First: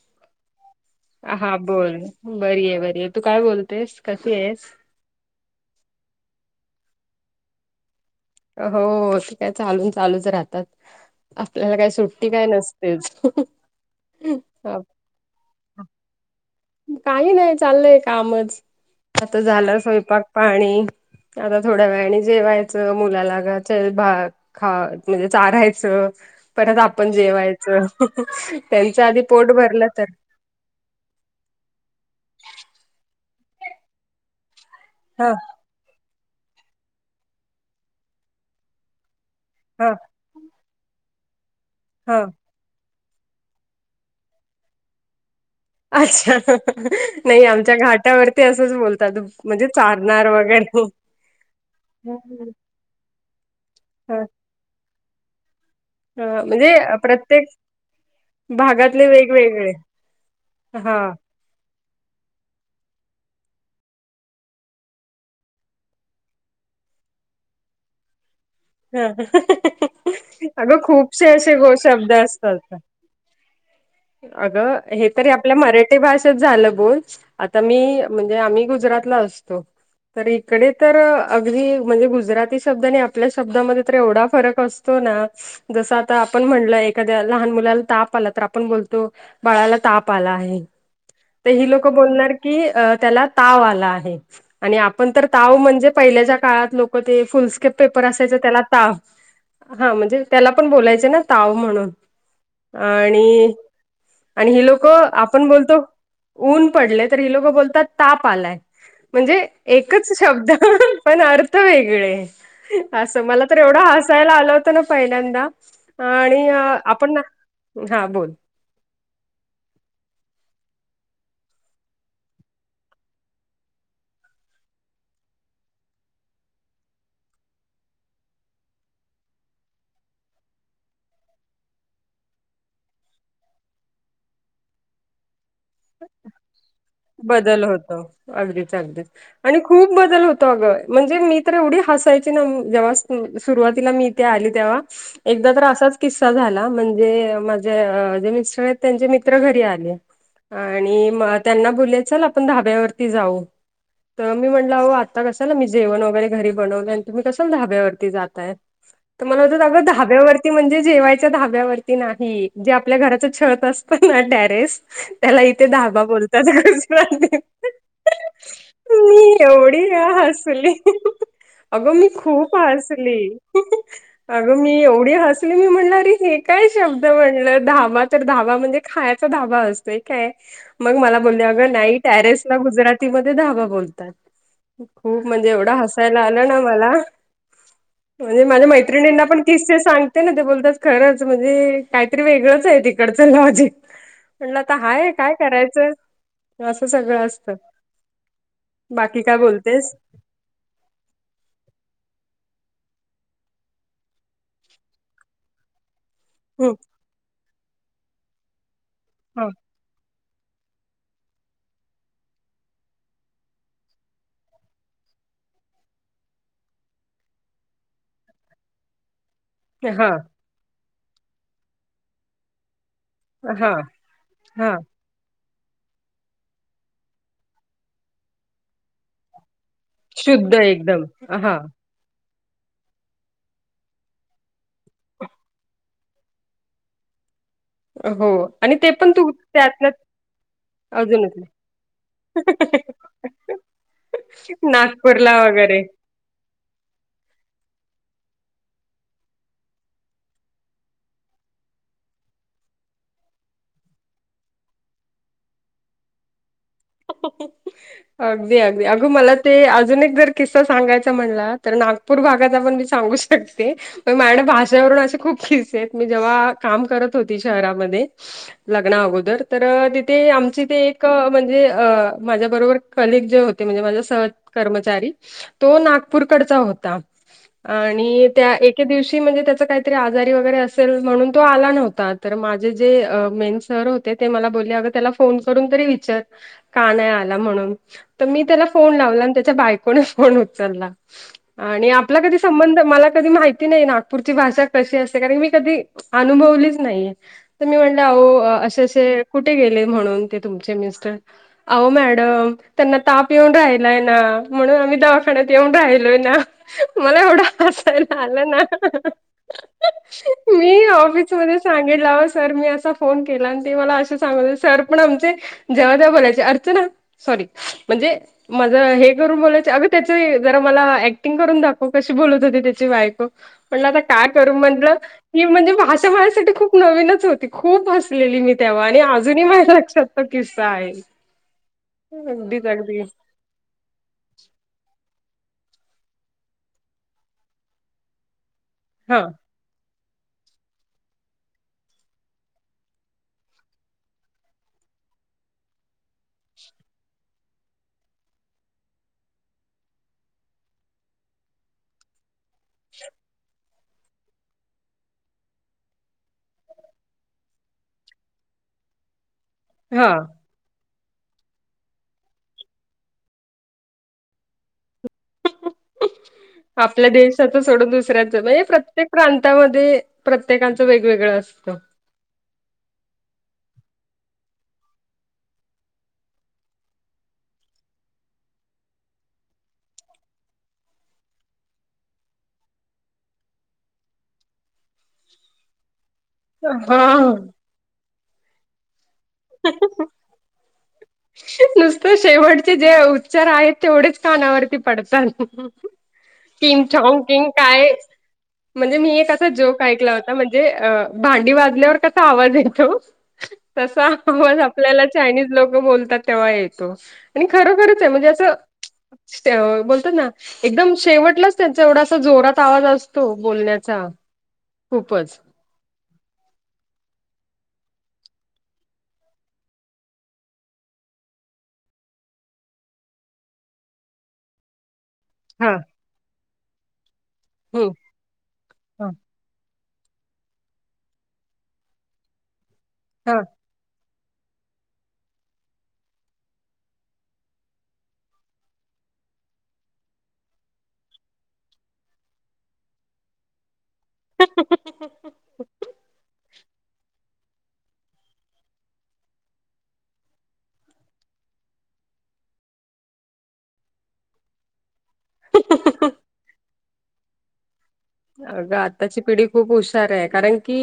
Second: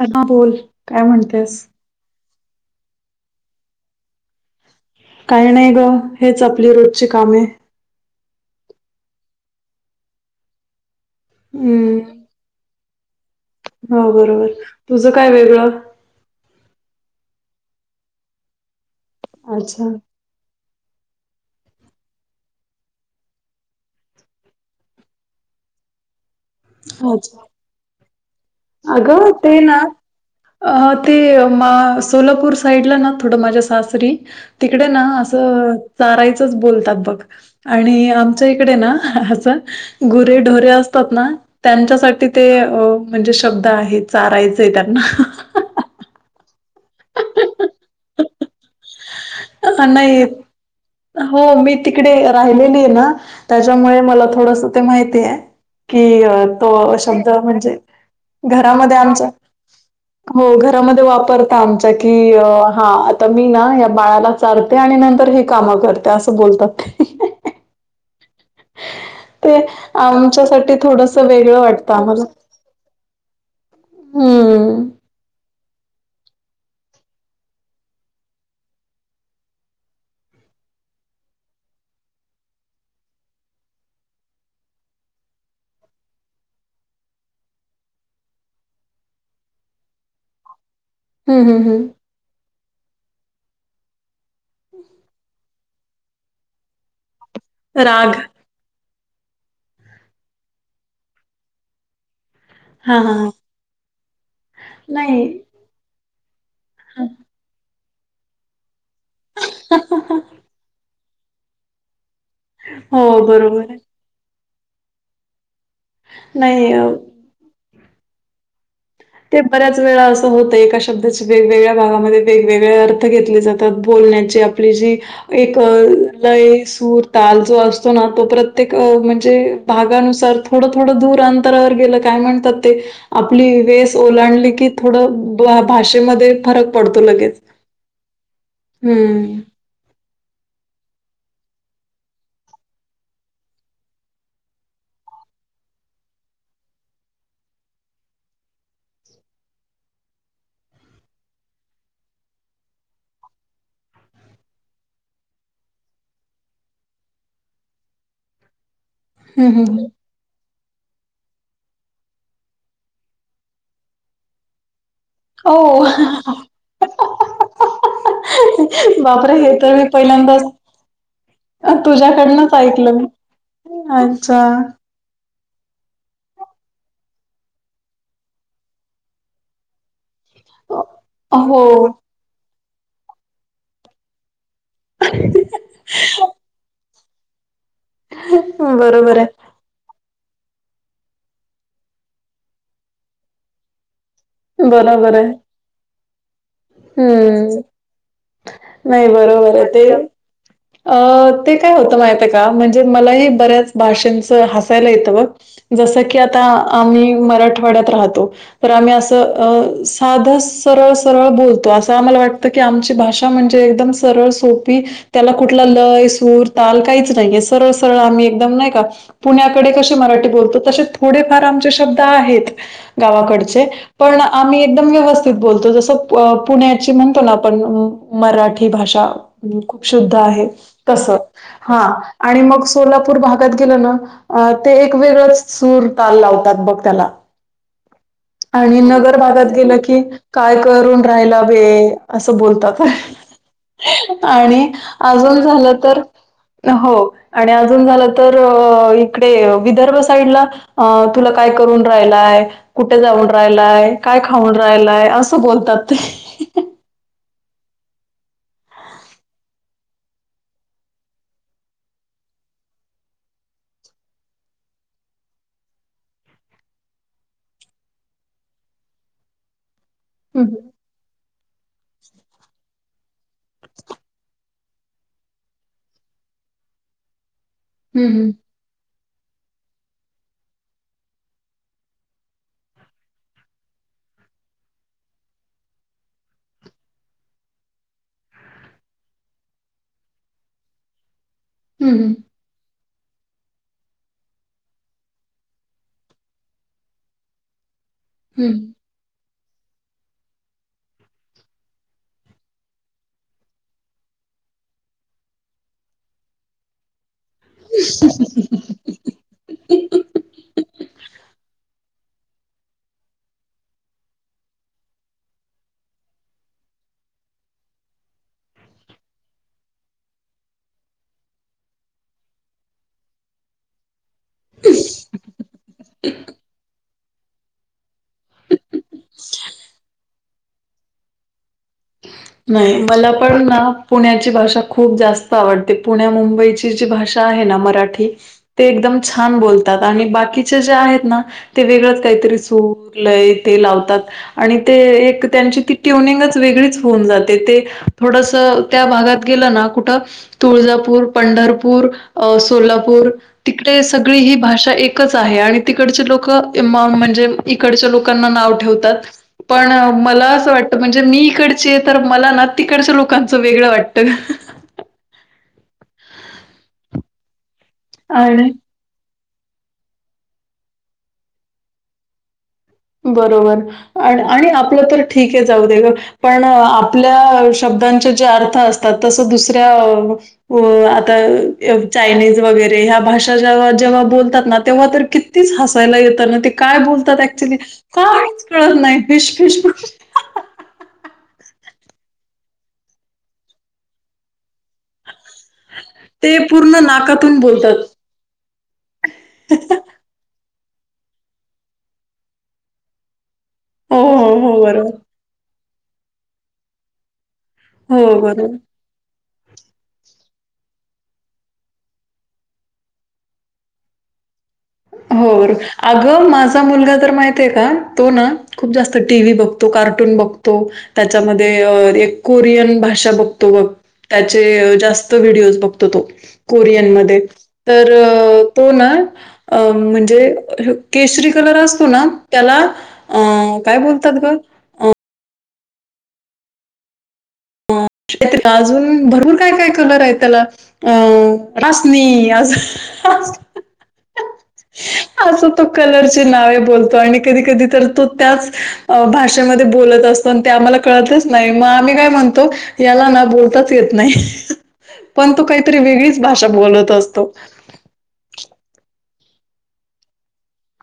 Hello बोल काय म्हणतेस. हा बोल बरी आहे बरी आहे तू काय बोलतेस कशी आहेस. काही नाही ग हेच आपली रोजची कामे. हो ते काय चालून चालूच राहतात आपल्याला काय हम्म सुट्टी काय नस तेच. हो बरोबर तुझं काय वेगळं? काही नाही चाललंय कामच आता झालं अच्छा स्वयंपाक पाणी. आता थोड्या वेळाने जेवायचं मुलाला गा भाग खात म्हणजे चारायचं परत आपण अच्छा जेवायचं. त्यांच आधी अगं पोट ते ना भरलं तर. अ. ते सोलापूर साईडला ना? थोडं माझ्या सासरी- तिकडे ना हा असं- चारायचच बोलतात बघ. आणि आमच्या इकडे ना असं- हा. गुरे ढोरे असतात ना हा त्यांच्यासाठी ते- म्हणजे शब्द आहे चारायचय त्यांना. अच्छा. नाही आमच्या घाटावरती असंच बोलतात. त म्हणजे नाही चारणार वगैरे. हो. मी तिकडे राहिलेली आहे ना, त्याच्यामुळे ह मला थोडस- ते माहितीय. की ह म्हणजे तो शब्द प्रत्येक म्हणजे- घरामध्ये भागातले आमच्या. वेगवेगळे हो हा घरामध्ये वापर- आमच्या की. हा. आता मी ना या बाळाला- चारतो आणि नंतर हे काम करतो. असं बोलतात. ह तो. आमच्यासाठी अगं थोडस खूपसे असे वेगळं गो वाटतं शब्द आम्हाला. अग! हम्म हे- तरी आपल्या मराठी भाषेत झालं बोल. आता मी म्हणजे आम्ही गुजरातला असतोय. तर इकडे तर, अगदी म्हणजे गुजराती शब्द आणि आपल्या शब्दामध्ये तर एवढा फरक असतो- ना, जस आता आपण म्हणलं एखाद्या लहान मुलाला ताप आला. तर आपण बोलतो- तो बाळाला ताप आला आहे. हम्म तर हम्म ही लोक हम्म बोलणार- कि त्याला ताव आला आहे. आणि आपण तर ताव म्हणजे- पहिल्याच्या काळात लोक ते फुलस्केप पेपर राग असायच त्याला ताव - हा. म्हणजे त्याला पण बोलायचे ना ताव म्हणून हा हा हा. आणि- आणि हि लोक, नाही. आपण बोलतो ऊन पडलय तर हि लोकं बोलतात ताप आलाय. म्हणजे एकच शब्द पण अर्थ वेगळे. हो असं. मला तर बरोबर आहे एवढं हसायला आलं होतं ना पहिल्यांदा. आणि नाही अ, आपण, हा बोल. ते बऱ्याच वेळेला असं होतं. एका शब्दाचे वेगवेगळ्या गावामध्ये वेगवेगळे अर्थ घेतले जात- बोलण्याची आपली जी- एक लय, सूर, ताल जो असतो ना? तो प्रत्येक म्हणजे- भागानुसार थोडं थोडं दूर अंतरावर गेलं, काय म्हणतात ते? आपली वेस - ओलांडली की थोडं भाषेमध्ये फरक पडतो लगेच. बदल होतो. अगदीच अगदीच. हं. आणि खूप बदल होतो अगं! म्हणजे मी तर एवढी हसायची ना? जेव्हा सुरुवातीला मी- इथे आली तेव्हा. एकदा तर असाच किस्सा झाला. म्हणजे माझे जे मिस्टर आहेत त्यांचे मित्र घरी आले. आणि म त्यांना बोलले. चल आपण धाब्यावरती जाऊ. तर मी म्हणलं, अहो आता कशाला? मी जेवण वगैरे घरी बनवलय आणि तुम्ही कशाला धाब्यावरती जाताय? [unintelligible] तर मला [unintelligible] हं. धाब्यावर - म्हणजे जेवायच्या धाब्यावरती नाही. जे आपल्या घराचं छत असत ना टॅरेस- त्याला इथे ओ. धाबा बोलतात. बापरे! मी हे तर एवढी मी पहिल्यांदाच हसले. अ, अगं मी खूप तुझ्याकडनंच ऐकलं मी. हसली. अच्छा. अगं मी- एवढी हसली. मी म्हणलं अरे हे काय शब्द म्हणलं? धाबा तर धाबा म्हणजे खायचा धाबा असत- काय? मग मला अ, बोलले. अगं हो. नाही टॅरेसला गुजरातीमध्ये धाबा बोलतात. खूप म्हणजे एवढ हसायला आल बरोबर ना मला? म्हणजे माझ्या मैत्रिणींना आहे पण- किस्से सांगते ना? ते बोलतात खरंच म्हणजे काहीतरी वेगळंच आहे तिकडचं लॉजिक. म्हणलं आता हाय. बरोबर आहे काय करायचं? असं सगळं असत. हम्म नाही बरोबर आहे. ते- अ. ते काय होतं माहितेय का? म्हणजे मलाही बऱ्याच भाषांच हसायला येतं. ब- जसं की आता हम्म आम्ही मराठवाड्यात राहतो तर आम्ही असं हा अ साधं सरळ सरळ बोलतो असं आम्हाला वाटतं की आमची भाषा म्हणजे एकदम सरळ सोपी त्याला कुठला लय सूर ताल काहीच नाहीय सरळ-सरळ आम्ही एकदम नाही का पुण्याकडे कशे हा मराठी बोलतो तसे थोडेफार आमचे शब्द आहेत. गावाकडचे हा पण आम्ही हा एकदम व्यवस्थित बोलतो जसं पुण्याची म्हणतो ना आपण उ मराठी भाषा खूप शुद्ध आहे तसं हा. आणि मग सोलापूर भागात गेलं ना आ ते एक वेगळंच सूर ताल लावतात बघ त्याला. हो आणि ते पण नगर तू भागात गेलं त्यातलं की काय करून राहायला अजूनच वे असं बोलतात आणि नागपूरला अजून वगैरे झालं तर हो आणि अजून झालं तर इकडे विदर्भ साईडला आ तुला काय करून राहिलाय कुठे जाऊन राहिलाय काय खाऊन राहिलाय असं बोलतात ते. अगदी अगदी. अग, मला ते अजून एक जर किस्सा सांगायचा म्हणला तर, नागू- पूर भागाचा पण मी सांगू शकते. तर माणं भाषेवरून असे खूप खिस्से आहेत मी जेव्हा काम करत होती शहरामध्ये लग्ना अगोदर तर तिथे हं, हं. आमची ते एक म्हणजे अ माझ्या बरोबर कलिग जे होते म्हणजे माझ्या सह कर्मचारी तो नागपूरकडचा होता हं, आणि हं. त्या एक के दिवशी म्हणजे त्याचा काहीतरी आजारी वगैरे असेल म्हणून तो आला नव्हता तर माझे जे अ मेन सर हो ते त्या मला बोलले अगं फोन करून तरी विचार का नाही आला म्हणून तर मी त्याला फोन लावला आणि त्याच्या बायकोने फोन उचलला आणि हं, आपला कधी संबंध मला कधी माहिती नाही नागपूरची भाषा कशी असते कारण मी कधी अनुभवलीच नाहीये. तर मी म्हटलं ओ हं. अशे अशे कुठे गेले म्हणून ते तुमचे मिस्टर अहो मॅडम त्यांना ताप येऊन राहिलाय ना म्हणून आम्ही दवाखान्यात येऊन राहिलोय ना. मला एवढं हसायला आलं ना. [inaudible] मी ऑफिसमध्ये सांगितला हो सर मी असा फोन केला आणि ते मला असे सांगले सर पण आमचे जेव्हा तेव्हा बोलायचे अर्चना सॉरी म्हणजे माझं हे करून बोलायचे अगं त्याचे जरा मला ऍक्टिंग करून दाखव कशी बोलत होती त्याची बायको म्हणला आता काय करू म्हटलं की म्हणजे भाषा माझ्यासाठी खूप नवीनच होती खूप हस लेली मी तेव्हा आणि अजूनही माझा लक्षात तो किस्सा आहे. अगदीच नाही अगदी मला पण ना पुण्याची भाषा खूप जास्त आवडते पुण्या मुंबईची जी भाषा आहे ना मराठी ते एकदम हा छान बोल तात आणि बाकीचे जे आहेत ना ते वेगळंच काहीतरी सूर लय ते लावतात. आणि ते एक त्यांची ती ट्युनिंगच वेगळीच होऊन जाते ते थोडसा त्या भागात गेलं ना कुठं तुळजापूर, पंढरपूर अ सोलापूर तिकडे सगळी ही भाषा एकच आहे आणि तिकडचे लोकं म म्हणजे इकडच्या लोकांना नाव ठेवतात पण हा मला असं वाटतं म्हणजे मी इकडची आहे तर मला ना तिकडच्या लोकांचं वेगळं वाटतं. आपल्या देशाचा सोडं दुसऱ्यांचं आणि बाई प्रत्येक प्रांतामध्ये प्रत्येकांचं वेगवेगळं असतं बरोबर आ आणि आपलं तर ठीक आहे जाऊ दे गं पण आपल्या शब्दांचे जे अर्थ असतात तसं दुसऱ्या ओ आता य चायनीज वगैरे ह्या भाषा जेव्हा जेव्हा बोलतात ना तेव्हा तर कि तीच हसायला येता ना ते काय बोलतात हा ऍक्च्युली काहीच कळत नाही फिश फिश नुसतं शेवटचे जे उच्चार आहेत तेवढेच कानावरती पडतं ते किम पूर्ण छाऊ नाकातून किम बोलतात. काय म्हणजे मी एक असा जोक ऐकला होता म्हण म्ह भांडी वाजल्यावर कसा आवाज येतो हो, तसा हो, आवा हो, बरोबर. आपल्याला चायनीज लोक बोलतात तेव्हा येतो आणि खरोखरच हो, आहे म्हणजे बरोबर. असं बोलतात ना एकदम शेवटलाच त्यांचा एवढा अस जोरात आवाज असतो बोलण्याचा हो खूपच. अगं माझा मुलगा तर माहती आहे का तो ना खूप जास्त टी व्ही बघतो कार्टून बघतो त्याच्यामध्ये एक कोरियन भाषा बघतो ग त्याचे जास्त व्हिडिओज हा बघतो तो कोरियन म तर हम्म तो ना हा. अ म्हणजे केसरी कलर असतो ना त्याला अ, हा काय बोलतात ग शेतला अजून भरपूर काय काय कलर आहे त्याला अं रशनी आज असं तो कलरची नावे बोलतो आणि कधी कधी तर तो त्याच भाषेमध्ये बोलत असतो ते आम्हाला कळतच नाही मग आम्ही काय म्हणतो याला ना बोलताच येत नाही पण तू काहीतरी हा. वेगळीच भाषा बोलत असतो अगं आताची पिढी खूप हुशार आहे कारण की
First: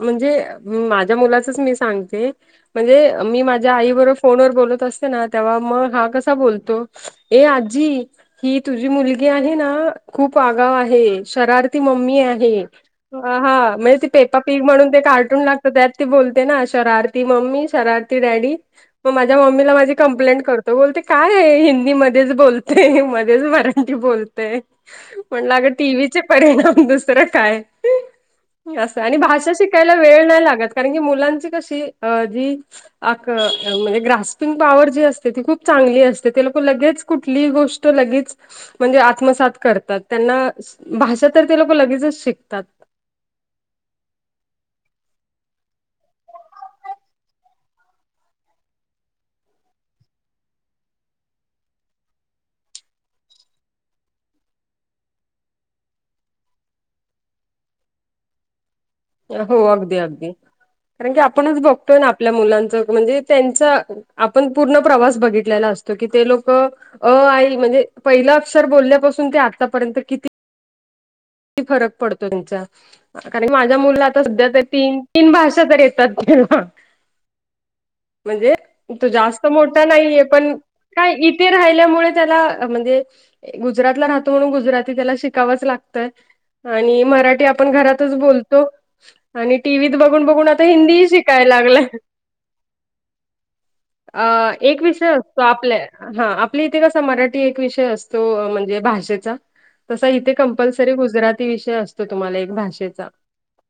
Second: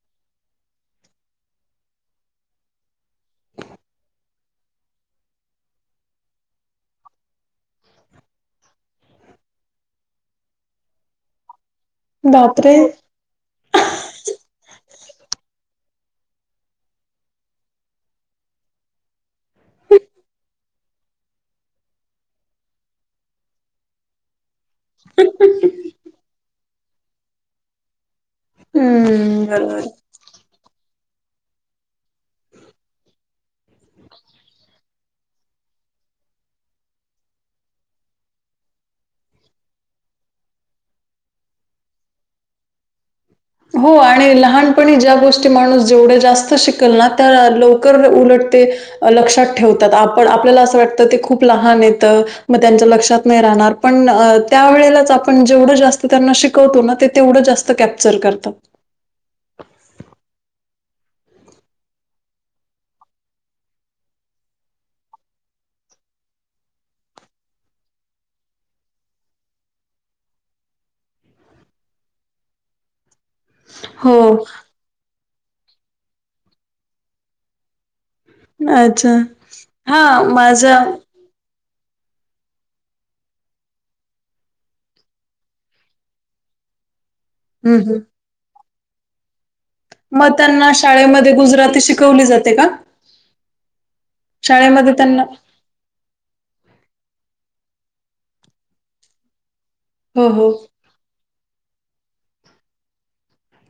म्हणजे ह माझ्या मुलाचच मी सांगते म्हणजे मी माझ्या आई बरोबर फोनवर बोलत असते ना तेव्हा मग हा कसा बोलतो ए आजी ही तुझी मुलगी आहे ना खूप आगाव आहे शर ती ममी आहे हे बापरे हा म्हणजे ती पेपा पीक म्हणून ते कार्टून लागत त्यात ती बोलते ना शरारती मम्मी शरारती मझ्या म्ला क् कर त बोलते काय हिंदी मध्येच बोलते मध्येच मराठी बोलते म्हटलं अग टीव्हीचे परिणाम दुसरं काय असं आणि हम्म भाषा बरोबर शिकायला वेळ नाही लागत कारण की मुलांची कशी अ जी अ म्हणजे ग्रास्पिंग पॉवर जी असते ती खूप चांगली असते ते लोक लगेच कुठली गोष्ट लगेच म्हणजे आत्मसात करतात त्यां भाषा तर ते लोक लगेचच शिकतात हो आणि लहानपणी ज्या गोष्टी माणूस जेवढ्या जास्त शिकल ना त्या लवकर उलटते लक्षात ठेवतात आपण आपल्याला असं वाटतं ते खूप लहान येतं मग त्यांच्या लक्षात नाही राहणार पण त्यावेेळेलाच आपण जेवढं जास्त त्यांना शिकवतो ना ते तेवढं जास्त कॅप्चर करतो हो अगदी अगदी कारण की आपणच बघतोय ना आपल्या मुलांच म्हणजे त्यांच आपण पूर्ण प्रवास बघितलेला असतो की ते लोक अ आई म्हणजे पहिलं अक्षर बोलल्यापासून ते आतापर्यंत किती फरक पडतो त्यांचा कारण की माझ्या मु हो, आता सध्या तीन तीन भाषा तर येतात म्हणजे तो अच्छा. जास्त मोठा नाहीये हां, पण माझा काय ते राहिल्यामुळे त्याला म्हणजे गुजरातला राहतो म्हणून गुजराती त्याला शिकावंच लागतं आणि मराठी आपण हं, हं. घरातच बोलतो आणि टीव्हीत बघून मग बघून आता त्यांना हिंदी शाळेमध्ये शिकायला गुजराती लागलं शिकवली जाते का? अ एक शाळेमध्ये विषय त्यांना असतो आपल्या हा आपल्या इथे कसा मराठी एक विषय असतो म्हणजे भाषेचा तसा हो, इथे क हो. गुजराती विषय असतो तुम्हाला एक भाषेचा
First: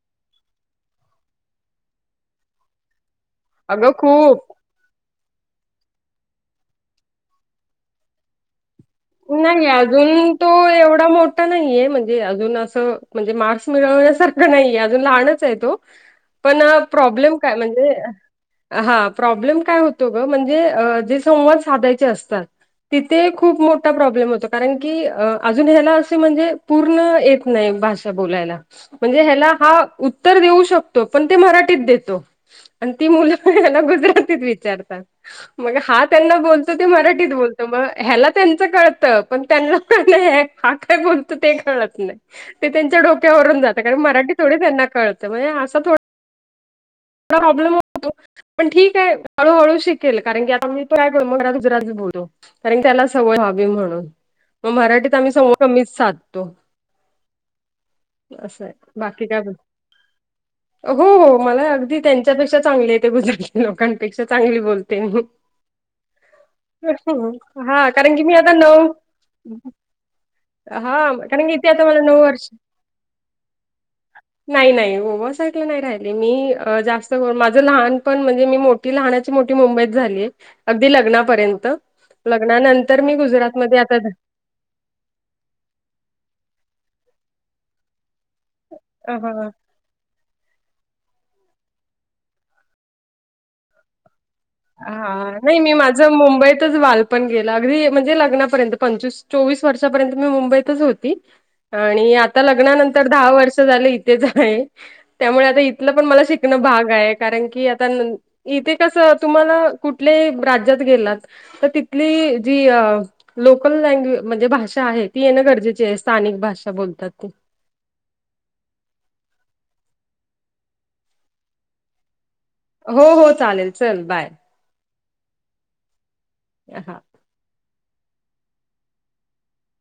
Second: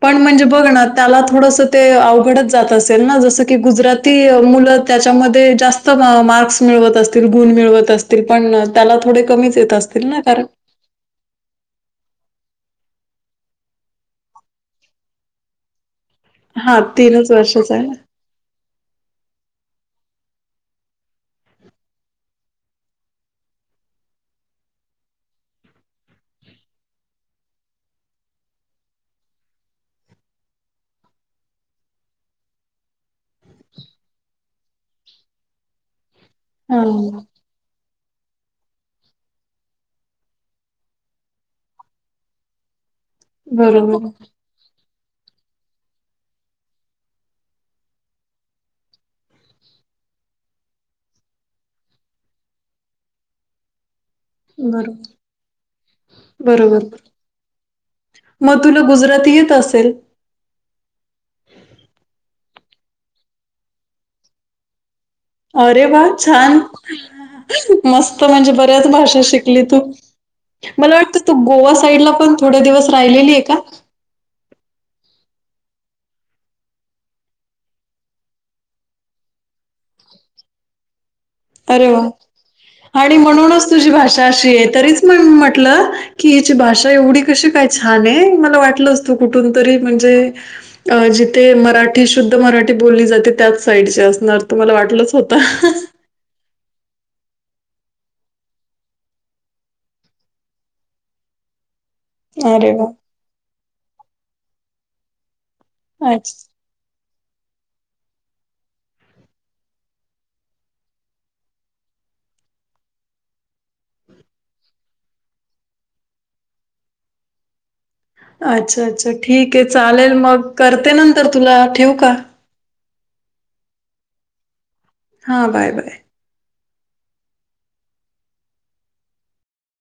पण म्हणजे बघ ना त्याला थोडंसं ते अवघडत जात असेल ना जसं की अगं गुजराती खूप मुलं त्याच्यामध्ये जास्त मार्क्स मिळवत असतील गुण मिळवत असतील पण त्याला थोडे कमीच नाही येत असतील ना अजून कारण तो एवढा मोठ नाहीये म्हणजे अजून असं म्हणजे मार्क्स मिळवण्यासारखं नाही अजून लहानच आहे तो पण हा तीनच प्रॉब्लेम काय वर्षाचा आहे म्हणजे हा प्रॉब्लेम काय होतो ग म्हणजे जे संवाद साधायचे असतात. तिथे खूप मोठ प्रॉब्लेम होतो कारण की अजून ह्याला असे म्हणजे पूर्ण येत नाही भाषा बोलायला. म्हणजे ह्याला हा उत्तर देऊ शकतो पण ते मराठीत देतो. आणि ती मुलं पण त्यांना गुजरातीत विचारतात मग हा त्यांना बलतो हा ते मराठीत बलतो म ह्याला त्यांचं कळतं पण त्यांना हा काय बोलतो ते त्यांना कळत नाही. वरुन जात कारण बरोबर मराठी थोडीच ह्याना कळत म्हणजे अस प्रॉब्लेम होतो. पण ठीक आहे हळूहळू शिकेल कारण की आता मी तो काय कर मग गुजराती बोलोतो. कारण त्याला सवय व्हावी म्हणून. मग बरोबर मराठीत आम्ही संवाद कमीच साधतो. म असं आहे. तुला बाकी गुजराती काय येत बोल असेल. हो हो मला अगदी त्यांच्यापेक्षा चांगली येते गुजराती लोकांपेक्षा चांगली बोलते मी. अरे वा छान हा कारण की मस्त मी म्हणजे आता बऱ्याच नऊ भाषा शिकली तू. मला हा वाटतं तू कारण की इथे गोवा आता मला साईडला नऊ पण वर्ष थोडे दिवस राहिलेली आहे का. नाही नाही गोवा साइडला नाही राहिली मी जास्त माझं लहान पण म्हणजे मी मोठी लहानाची मोठी मुंबईत झाली अगदी लग्ना पर्यंत अरे वा लग्नानंतर आणि मी गुजरात म्हणूनच मध्ये तुझी आता भाषा तरीच म्हटले की हिची भाषा एवढी कशी काय छान आहे. वाटलंच‌ तू हा कुठून तरी म्हणजे अ जिथे मराठी शुद्ध मराठी बोलली जाते त्याच साईडचे असणार. मला वाटलंच हा होत. नाही मी माझं मुंबईतच बालपण गेलं अगदी म्हणजे लग्नापर्यंत पंचवीस चोवीस वर्षापर्यंत मी मुंबईतच होती. आणि आता अरे वा! लग्नानंतर दहा वर्ष झालं इथेच आहे त्यामुळे आता पण मला अच्छा. शिकण भाग आहे कारण की आता इथे कसं तुम्हाला कुठल्याही राज्यात गेलात तर तिथली जी अ लोकल लँग्वेज म्हणजे भाषा आहे ती येणं गरजेची आहे स्थानिक भाषा बोलतात ती. अच्छा अच्छा ठीक आहे चालेल मग करते नंतर तुला ठेव का. हो हो चालेल चल बाय. हा बाय बाय. [unintelligible]